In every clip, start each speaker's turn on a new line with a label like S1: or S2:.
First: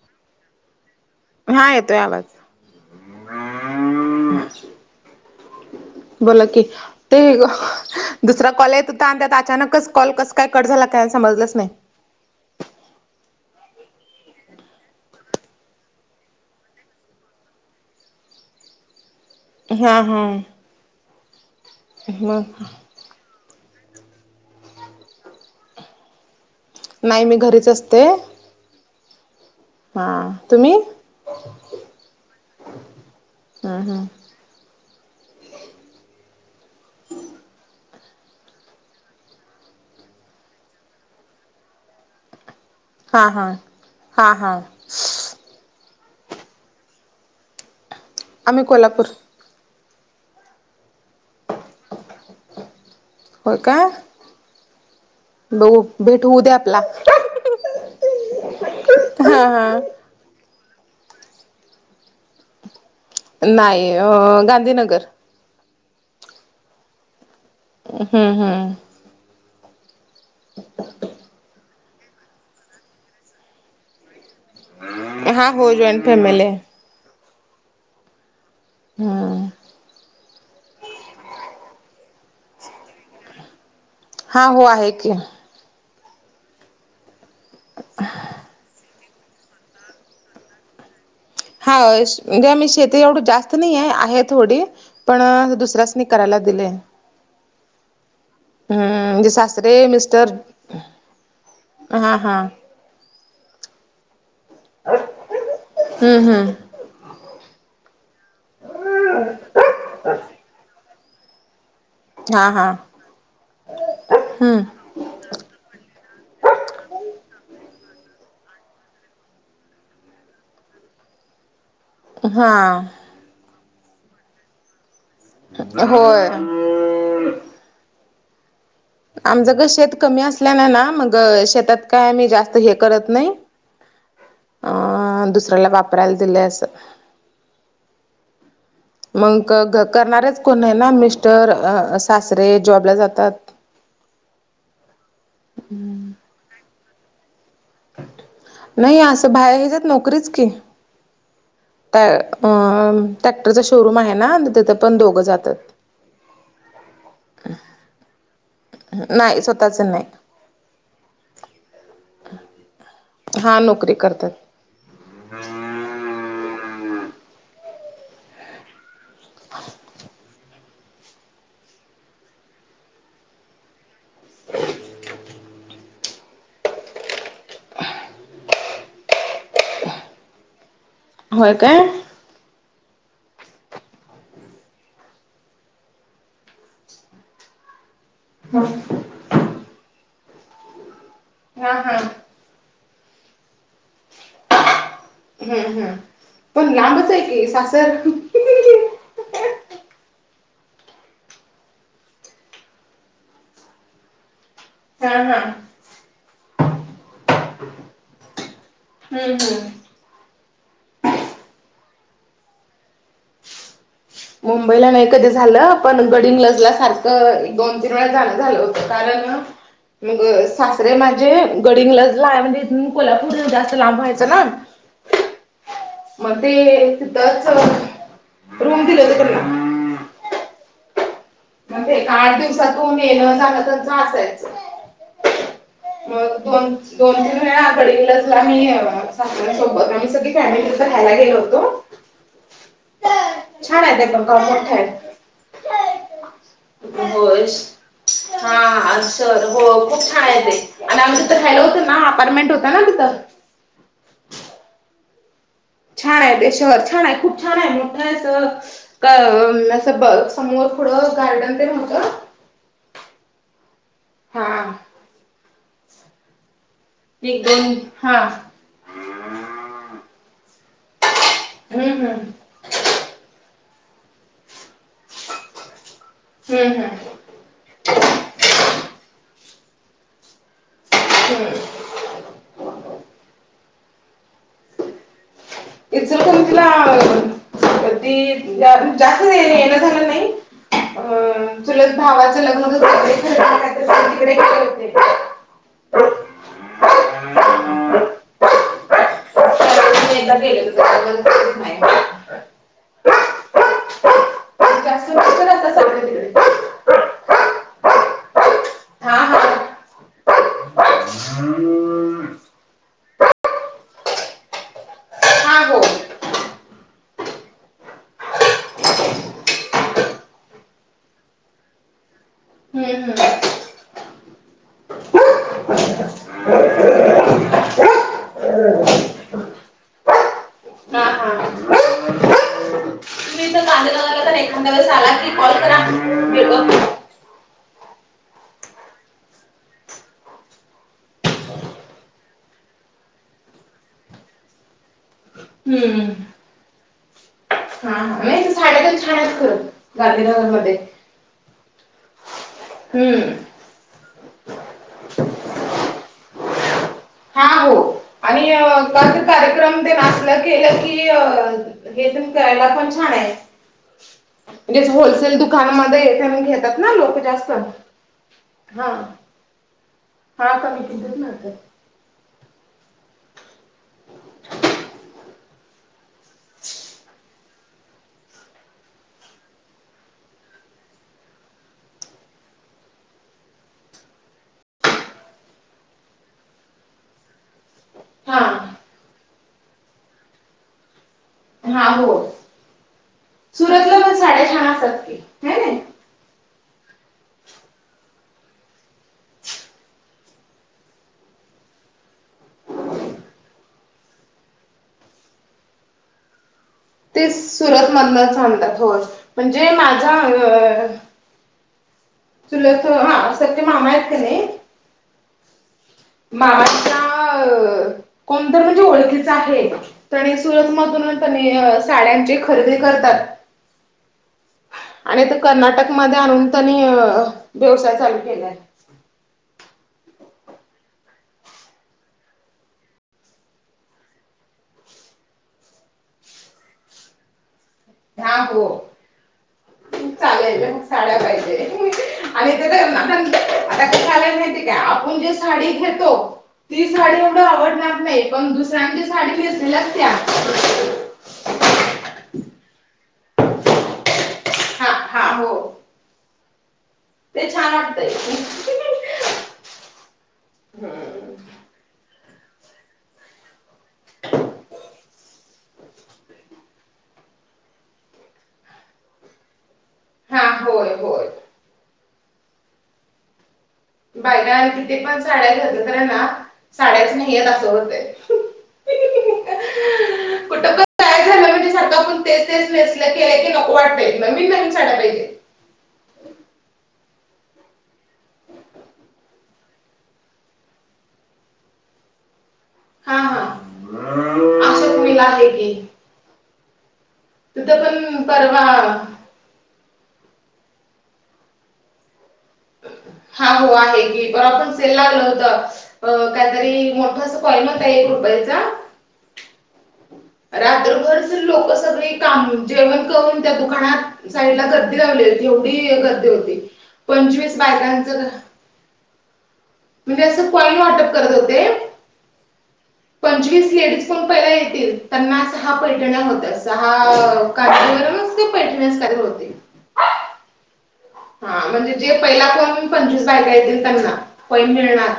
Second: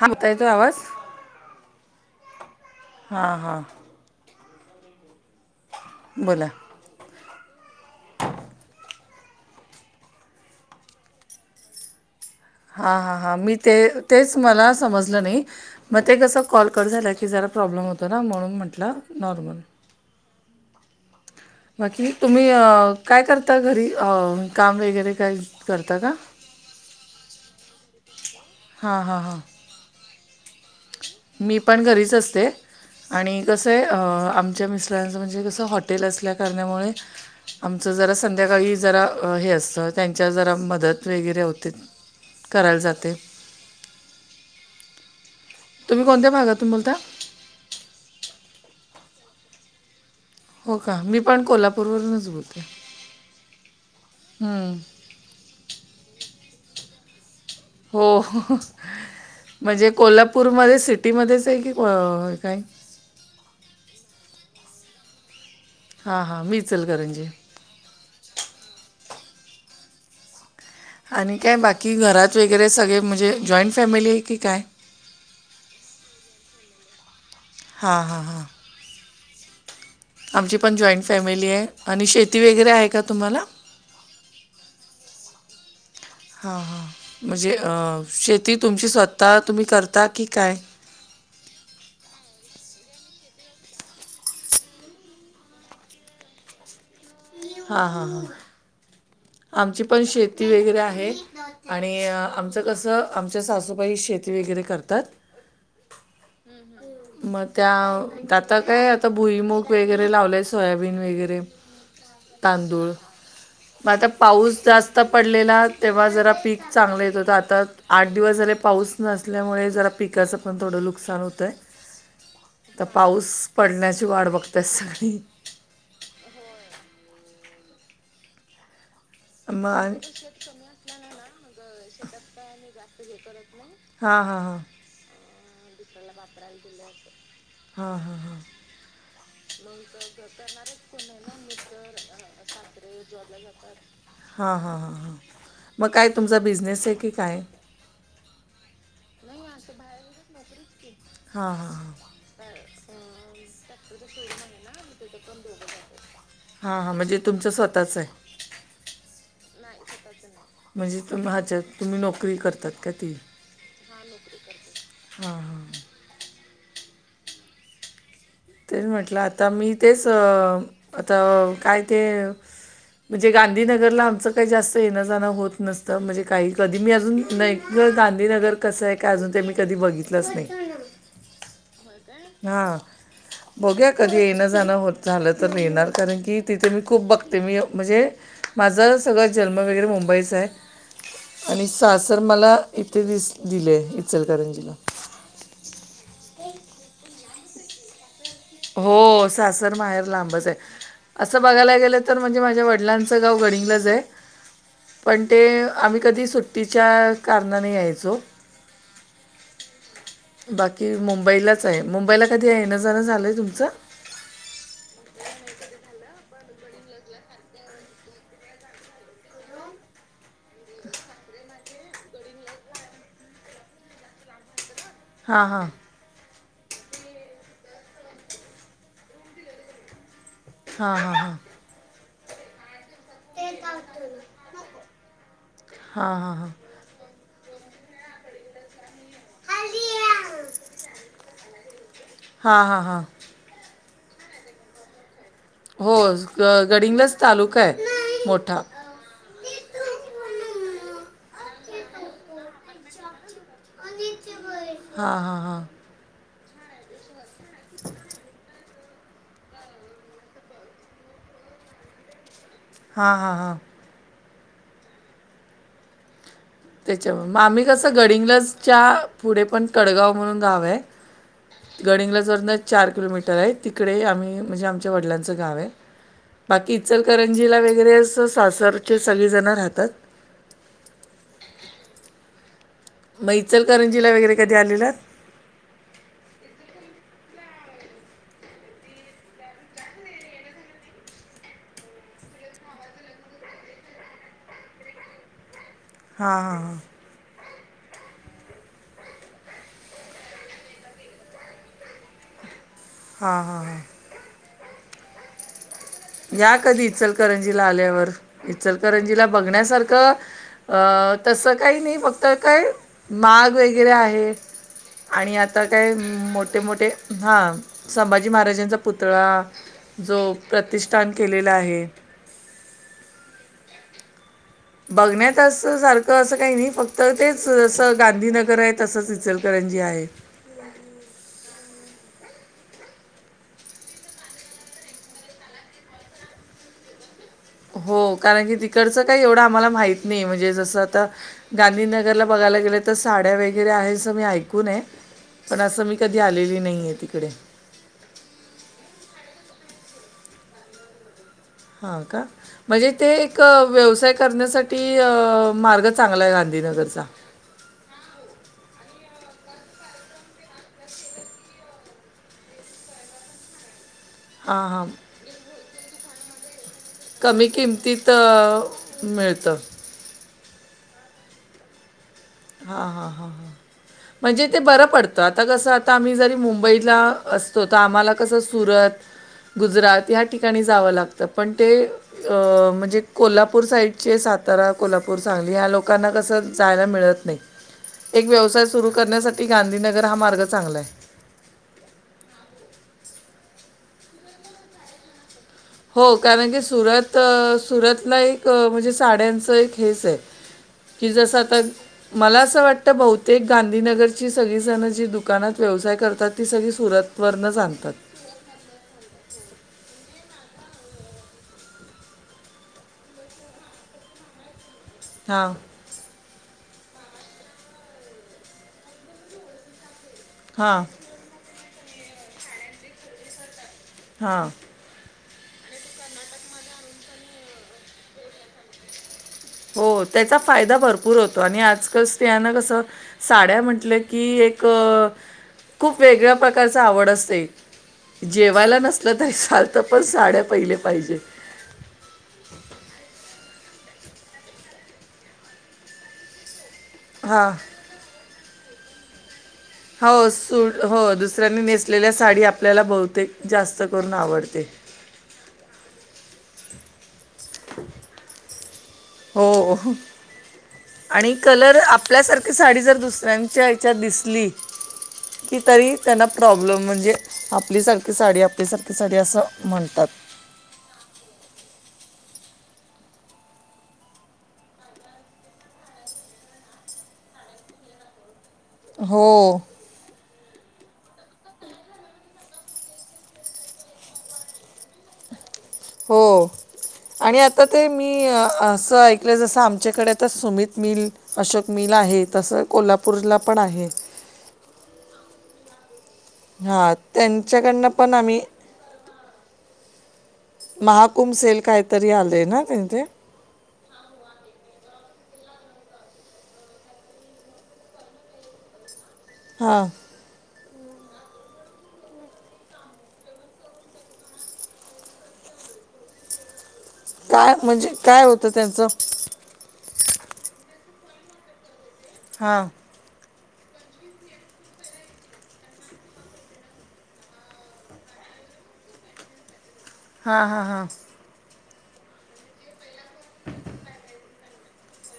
S1: हा बतायचो आवाज
S2: हा येतोय यालाच
S1: हां हां
S2: बोला कि ते दुसरा कॉल येत होता आणि त्यात अचानकच कॉल कस काय कट झाला काय समजलंच नाही
S1: हा हा हा मी ते तेच मला समजलं नाही मग ते कसं कॉल कर झालं की जरा प्रॉब्लेम होतो ना म्हणून म्हंटलं नॉर्मल
S2: हा हां.
S1: बाकी तुम्ही काय करता घरी काम वगैरे काय करता का?
S2: नाही मी घरीच असते
S1: हां हां हां
S2: हा तुम्ही
S1: मी पण घरी अस आणि
S2: हम्म
S1: कम फ्रस म्हणजे कसं हॉटेल असल्या कारणामुळे आमचं जरा संध्याकाळी जरा हे असतं त्यांच्या जरा मदत वगैरे होते. करायला जातं.
S2: हां हां हां हां.
S1: तुम्ही कोणत्या भागातून बोलता?
S2: आमही कोल्हापूर
S1: हो का मी पण कोल्हापूरवरूनच बोलतेो.
S2: हो का?
S1: हम.
S2: ब भेटऊ दे आपला
S1: हो
S2: हा हा
S1: म्हणजे कोल्हापूरमध्ये सिटीमध्येच आहे की काही
S2: नाही गांधीनगर
S1: हां हां मी इचल करणजी
S2: हम्म हम्. अच्छा.
S1: आणि काय बाकी घरात वगैरे सगळे म्हणजे जॉईंट फॅमिली आहे की काय?
S2: हा हो जॉईंट फॅमिली आहे.
S1: हा हा हा.
S2: हा.
S1: आमची पण जॉईंट फॅमिली आहे आणि शेती ती वगैरे आहे का तुम्हाला?
S2: हा हो आहे की
S1: हा हा म्हणजे शेती तुमची स्त आता तुम्ही करता की काय?
S2: हां म्हणजे मी शेती एवढी जास्त नाही आहे आहे थोडी. पण दुसऱ्याचनी करायला दिलेय.
S1: हा हा हा
S2: म्हणजे
S1: आमची
S2: सासरे
S1: पण
S2: मिस्टर
S1: शेती वगैरे आहे. आणि
S2: हा हा
S1: आमच तसं आमच्या सासूबाई शेती वगैरे करतात.
S2: हम्म हम्म
S1: मग त्या आता काय आता भुईमग वगैरे लावलंय सोयाबीन वगैरे
S2: हा हा
S1: तांदूळ मग आता पाऊस
S2: हम्म
S1: जास्त आता पडलेला तेव्हा जरा पीक चांगलं येत हो तर आता आठ दिवस झाले पाऊस नसल्यामुळे जरा पिकाचं पण थोडं नुकसान होतं आहे. आता
S2: हा
S1: पाऊस पडण्याची वाढ बघतेय सगळी
S2: होय. आमच
S1: मग
S2: ग शेत
S1: आणि
S2: कमी असल्याने ना मग शेतात काय आम्ही जास्त हे करत नाही.
S1: हां हां हां.
S2: दुसऱ्याला बाप्.
S1: हा हा हा.
S2: मग घ करणारेच कोण आहे ना मिस्टर सासरे जॉबला जातात.
S1: हां हां हां हां मग काय तुमचा बिझनेस आहे की काय?
S2: नाही असं बाहेर ह्याच्याात नोकरीच की
S1: हा हा.
S2: त्या अ टॅक्टरचा शोरूम आहे ना तिथे पण दोघं जातात.
S1: हा हा म्हणजे तुमचं स्वतःच आहे.
S2: नाही स्वतःच नाही
S1: म्हणजे तुम् हच्यात तुम्ही नोकरी करतात का ती
S2: हा नोकरी करतात.
S1: हा हा ते म्हटलं आता मी तेच अ आता काय ते म्हणजे गांधीनगरला आमचं काही जास्त येणं जाणं होत नसतं म्हणजे काही कधी मी अजून नाही गांधीनगर कसं आहे काय अजून ते मी कधी बघितलंच नाही.
S2: होय काय
S1: हा बोघ्या कधी येणं जाणं हो झालं तर नणार कारण की तिथे मी खूप बघते मी म्हणजे माझा सगळा जन्म वगैरे मुंबईचा आहे आणि
S2: हा हा
S1: सासर मला इे दिस दिलेय इचलकरंजीला
S2: हम्म हम् पण लांबच आहे की सासर?
S1: हो सासर माहेर लांबच आहे. असं बघायला गेलं तर म्हणजे माझ्या वडिलांचं गाव गणिंगलंच आहे.
S2: हा
S1: पण ते
S2: हा हम्म
S1: आम्ही कधी सुट्टीच्या कारणाने यायचो.
S2: हम् हम्
S1: बाकी मुंबईलाच आहे मुंबईला कधी येनंजणं झालंय तुमचं?
S2: मुंबईला नाही कधी झालं पण गडीन लजल्यासारखं दोन तीन वेळा जाणं झाल. कारण मग सासरे माझे गडंगला ला म्हणजे इथून कोल्हापूरऊ जास्त लांब व्हायचं ना.
S1: हा हा
S2: मग ते तधच रूम दिले होते त्यांना
S1: हां हां हां
S2: म्हणजे आठ दिवसातून येलं झालं त्यांच असायच.
S1: हां
S2: म
S1: हां हां
S2: दोन तीन वेळाडलाग सोबत आम्ही सग फॅमिली ट्रीपर राहायला गेलो होतो.
S1: हां हां हां
S2: छान आहेत ते पण मोठा आहे.
S1: हो ग गडिंगलाच तालुका आहे मोठा.
S2: स हो खूप छान आहे ते आणि आम् तिथं रायला होतं ना अपार्टमेंट होत ना तिथं
S1: हा हा हा
S2: छान आहे ते शहर छान आहे खूप छान आहे मोठं अस असं ब समोर पुथडं गार्डन ते होतं
S1: हा हा हां
S2: हा
S1: त्याच्यामुळे
S2: एक
S1: आम्ही
S2: दोन
S1: कसं
S2: हा
S1: गडिंगलज. च्या पुढे पण कडगाव म्हणून गाव आहे
S2: हम्म हम्म
S1: गडिंगला वारण चार किलोमीटर आहे तिकडे आम्ही म्हणजे आमच्या वडिलांचं गाव आहे, बाकी
S2: हम्म हम्म
S1: इचलकरंजी जीला वगरे अस सासर सगळे जण राहतात.
S2: ह्
S1: म इचरकरंजीला वगैरे कधी आलेलात?
S2: इचलकरंजी ला क जास्त येण झालं नाही. अ तुला भावाचं लग्न
S1: हां हां हां
S2: त्यावेळेस एकदा गेलेले तुझ्याकडे
S1: हां हां
S2: जस्ट मिस्टर असतात सगळे तिकडे
S1: या कधी इचलकरंजीला आल्यावर
S2: हा
S1: इचलकरंजीला
S2: हा
S1: बघण्यासारखं अ तसं काही नाही फक्त काय माग वगैरे आहे आणि
S2: हा
S1: आता
S2: हो.
S1: काय मोठे मोठे हा संभाजी महाराजांचा पुतळा जो प्रतिष्ठान केलेला आहे
S2: हम्म हम्म
S1: बघण्यात अस सारखं असं काही नाही फक्त तेच असं गांधीनगर आहे तसंच इचलकरांजी आहे
S2: हा ह तुम्हीं तरं चांल्यां तरं एखाद्यां वेस आलां की कॉल करां
S1: हो कारणं की तिकडचं कांहीं एवढं आम्हांला माहीत नाहीं म्हणजे जसं आता गांधीनगरला बघांयंला गेलं तरं साड्यां वगैरें आहे असं मी ऐकूंन आहे. पणं असं मी
S2: हम्म
S1: कधीं आलेली नाही आहे तिंकडे
S2: हा नाहीं साड्यां पंण छांन असतांत गांधीनगरमध्यें
S1: हां कां म्हणजे ते
S2: हम्म.
S1: एक व्यवसांय करण्यासाठीं मार्ग चांगला आहे. गांधीनगरचां
S2: हा हो आणि कसंला कार्यक्रम ते केलं कीं अ तेच्यांत कायं आहे ते पणं छांन आहे
S1: हां आ
S2: दुसऱ्या दुकानांमध्ये घेतांत नां लोकं
S1: कमी
S2: जास्तं
S1: किमतीत अ,
S2: हां
S1: मिळतं.
S2: हा का कम ति ना [unintelligible] त
S1: हा हा हां हां म्हणजे ते बरं पडतं आतां कसं आतां आम्हीं जरी मुंबईला असतों तरी आम्हांला कसं सुरत गुजरांत ह्या ठिकाणीं जावं लागतं पणं ते म्हणजे कोल्हापूर साईडचे सातारा कोल्हापूर सांगली ह्या लोकांना कसं जांयला मिळतं नाहीं एक
S2: हा
S1: व्यवसांय सुरू करण्यांसाठीं गांधीनगर हा मार्ग चांगला आहे.
S2: हा हो सुरतलां पणं साडयां छांन असतांत नाही.
S1: हो कारणं की सुरत सुरतलां एक म्हणजे साड्यांचं एक हेंच आहे. की जसं आतां मलां असं वाटतं बहुंतेक गांधीनगरची सगळीं जणं जी दुकानांत व्यवसांय करतांत ती संगळी सुरत
S2: ते सुरतमधूनंच म्हांणतांत हो म्हणजे माझां तुला हा न संखे मामा आहेतं की नाहीं
S1: हां
S2: मामांच नांव कोणतं तरी ओळखीचं आहे तरी
S1: हां
S2: सुरतमधूनंच साड्यांची खरेदी करतांत
S1: हा
S2: आणि तरं कर्नाटकमंध्ये आंणून त्यांनीं व्यवसांय चालूं केलायं
S1: हो त्यांचा फायदा भरंपूर होतों आणि आजकाल स्त्रियांना कसं साड्यां म्हटलं की एक खूंप वेगळ्यां प्रकारचीं आवंड असतें
S2: हा हो
S1: जेवायंला नसलं तरी चालते पणं साड्यां पहिल्यां
S2: चालेल
S1: पाहिजे
S2: साड्या आणि ते तरं आतां कायं झांलंय माहिती कायं आपणं जे साडीं घेतों ती सांडी एवढं
S1: हां
S2: आवडणांर नाहीं पणू दुसऱ्यांची सांडी नेसलेल्यां
S1: हो सु हो दुसऱ्यांनी नेसलेल्यां सांडी आपल्यांला बहुंतेक जास्तं करूंन आवडंते
S2: हा हा हो ते छांन वाटतंय
S1: हो आणि कलर आपल्यांसारखी सांडी जर दुसऱ्यांच्या दिसली की तरी त्यांना प्रॉब्लेम म्हणजे आपलीसांरखी सांडी आपलीसांरखी सांडी असं म्हणतांत
S2: हा होयं होयं बायंकांनां किती पणं साड्यां घेतल्या तरी नां साड्यांच नाहीं आहे असं होतं
S1: हो
S2: कुटुंबांत कायं झालं माहित आहे का पणं तेचं तेचं नेसं की नको वाटते मंग मी लं पाहिजे
S1: हो आणि आता ते मी असं ऐकलं जसं आमच्याकडे आता सुमित मिल अशोक मिल आहे तसं कोल्हापूरला पण आहे
S2: अस मिल आहे की
S1: हा
S2: तिथं
S1: त्यांच्याकडनं पण आम्ही
S2: परवा
S1: महाकुम सेल कायतरी आलेय ना त्यांथ
S2: हा हो आहे घी ब बराबर सेल लागल होत अ काहीतरी मोठ स्काइन होता एक रुपयाचा
S1: हां
S2: रात्रभर जर लोक सगळे काम जेवण करून त्या दुकानात साईडला गर्दी लावली होती एवढी गर्दी होती
S1: काय
S2: पंचवीस
S1: म्हणजे काय
S2: बायकांचं
S1: होतं त्यांचं
S2: म्हणजे असं कॉईन वाटप करत होते
S1: हां
S2: पंचवीस लेडीज पण पहिला येतील त्यांना सहा पैठण्या होत्या सहा कार्टून वरून ते पेंटिन करत होते
S1: हा हा हा
S2: हा म्हणजे जे पहिला कोन पंचवीस बायका येतील त्यांना कॉइन मिळणार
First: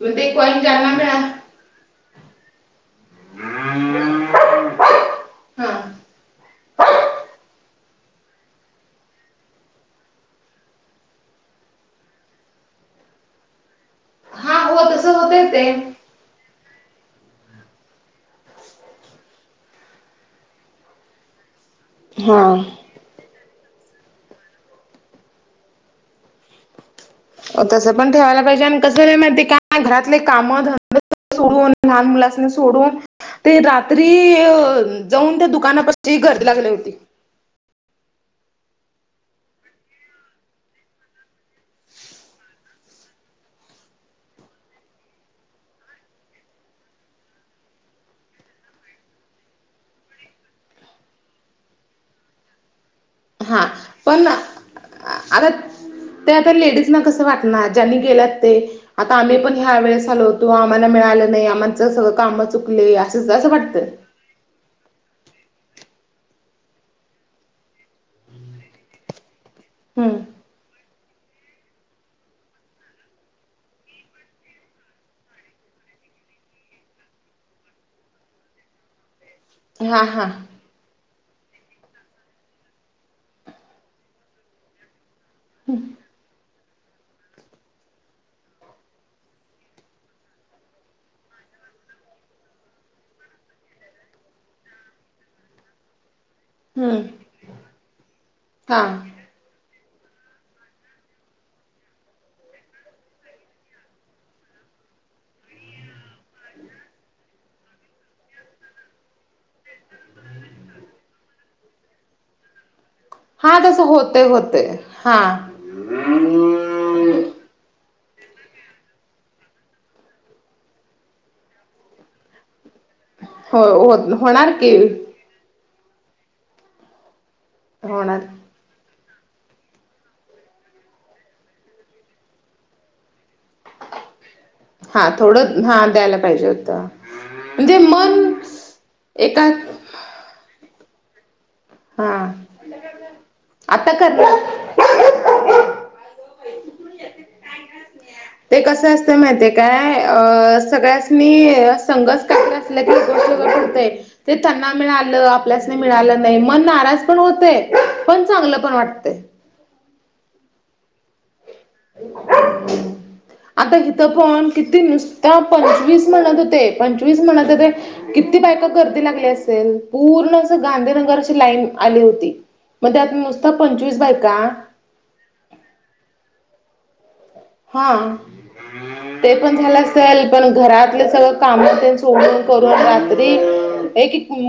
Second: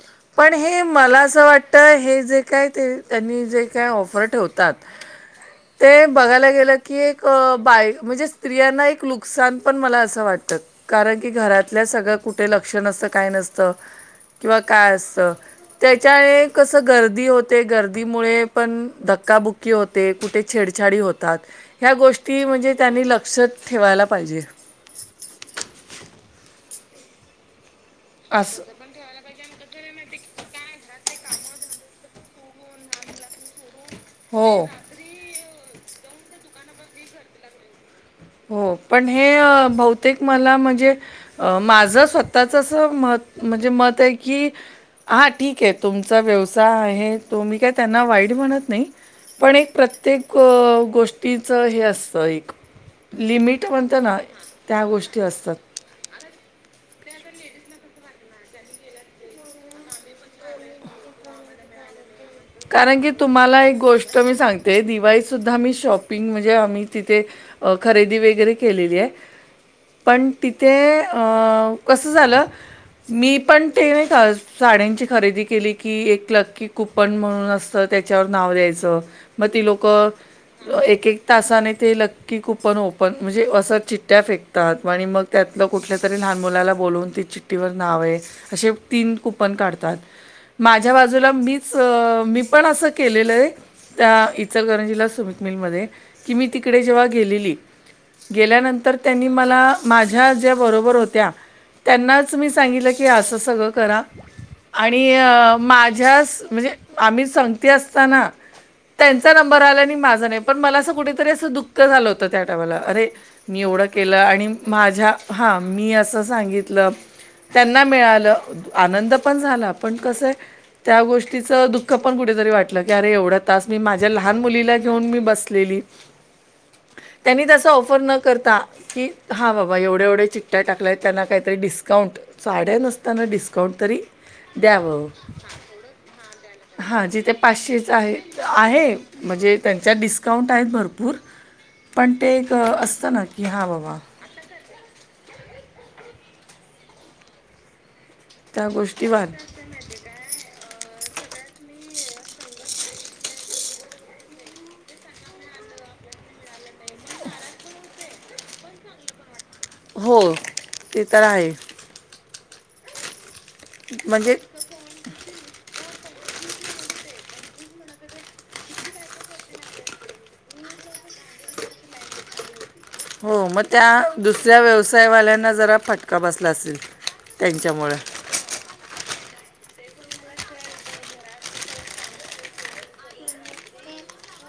S2: मग ते
S1: पण
S2: कॉईन
S1: हे
S2: ज्यांना मिळा
S1: मला असं वाट तर हे जे काय ते त्यांनी जे काय ऑफर ठेवतात
S2: ह
S1: ते बघायला गेलं की एक बाय म्हणजे स्त्रियांना एक नुकसान पण मला असं वाटतं कारण की घरातल्या सगळ्या कुठे लक्ष नसतं काय नसतं
S2: हा
S1: किंवा
S2: हो
S1: काय
S2: तसं
S1: असतं
S2: होतंय ते
S1: त्या त्या एक कसं गर्दी होते गर्दीमुळे पण धक्काबुक्की होते कुठे छेडछाडी होते ह्या गोष्टी
S2: हा
S1: म्हणजे त्यांनी लक्षात ठेवायला पाहिजे
S2: हो तसं पण ठेवायला
S1: असं
S2: पाहिजे कस नाही माहित आहे का घरातले काम धंद सोडून लहान मुलासनी सोडून ते रात्री अ
S1: हो
S2: जाऊन त्या दुकानापची घर लागली होती
S1: हो पण हे बहुतेक मला म्हणजे अं माझं स्वतःच अस मत म्हणजे मत आहे की हा ठीक आहे तुमचा व्यवसाय आहे तुम्ही काय त्यांना वाईट म्हणत नाही पण एक प्रत्येक गोष्टीच हे असतं एक लिमिट
S2: हा
S1: म्हणतं ना
S2: पण
S1: त्या गोष्टी
S2: आता
S1: असतात
S2: ते आता लेडीज ना कसं वाटणार ज्यांनी गेलात ते आता आम्ही पण ह्या वेळेस आलो होतो आम्हाला मिळालं नाही आम्हा सगळं काम चुकले असं असं वाटतं
S1: तर मी सांगते दिवाळीत सुद्धा आम्ही शॉपिंग म्हणजे आम्ही तिथे अ खरेदी वगैरे केलेली आहे
S2: हम्म
S1: पण तिथे कसं झालं मी पण ते नाही का साड्यांची खरेदी केली की एक लक्की खूप पण म्हणून असतं त्याच्यावर नाव द्यायचं मग ती लोक
S2: हा हा
S1: एक एक तासाने ते लक्की कूपन ओपन म्हणजे असं चिट्ट्या फेकतात आणि मग त्यातलं कुठल्या तरी लहान मुलाला बोलवून ती चिट्टठीवर नाव आहे असे तीन कुपन काढतात माझ्या बाजूला मी मी पण असं केलेलं आहे त्या इचलकरंजीला सुमित मिलमध्ये कि मी तिकडे
S2: हम्म
S1: जेव्हा गेलेली
S2: हा
S1: गेल्यानंतर त्यांनी मला माझ्या ज्या बरोबर होत्या त्यांनाच मी सांगितलं की असं सगळं करा आणि माझ्या म्हणजे आ्ही संगती अस असताना त्यांचा नंबर आला आणि माझा नाही पण मला असं कुठेतरी असं दुःख झालं होतं त्या टायमाला अरे
S2: हा
S1: मी
S2: तसं
S1: एवढं केलं
S2: होतय
S1: आणि
S2: होतय
S1: माझ्या हा मी असं सांगितलं त्यांना मिळालं आनंद पण झाला पण कसं आहे त्या गोष्टी तिच दुःख पण कुठेतरी वाटलं की अरे एवढा
S2: हो
S1: तास मी माझ्या लहान
S2: होणार की
S1: मुलीला घेऊन मी बसलेली त्यांनी त ऑफर न
S2: होणार.
S1: करता की हां बाबा एवढ्या एवढ्या चिकट्ट्या टाकल्या आहेत त्यांना काहीतरी डिस्काउंट साड्या नसताना डिस्काउंट तरी
S2: हा थोडं हा द्यायला पाहिजे हो
S1: हा जिथे पाचशेच आहे आहे
S2: एका
S1: म्हणजे त्यांच्या डिस्क काउंट आहेत भरपूर
S2: हा
S1: पण ते एक असतं ना की हा
S2: आता
S1: बाबा
S2: करणार [inaudible] ते
S1: त्या
S2: कसं
S1: गोष्टी
S2: असतं
S1: वाद
S2: माहिितय काय अ सगळ्यासनी संघस का अस त गष्ट घट होतते ते त्यांना मिळालं आपल्यास नाही मिळालं नाही मन नाराज पण होते पण चांगलं पण वाटत
S1: हो ते तर आहे
S2: आता घथ
S1: म्हणजे
S2: पण किती नुसत पंचवीस म्हणत होते पंचवीस म्हणत होते किती बायक गर्दी लागली असेल पूर्ण अस गांधीनगरची लाईन आली होती मध्ये आता नुसतं पंचवीस बाय का
S1: सयवाल्यांना जरा फटका बसला असेल त्यांच्यामुळं
S2: हां
S1: [inaudible]
S2: ते पण झालं असेल पण घरातले सगळं काम ते सोडून करून रात्री एक क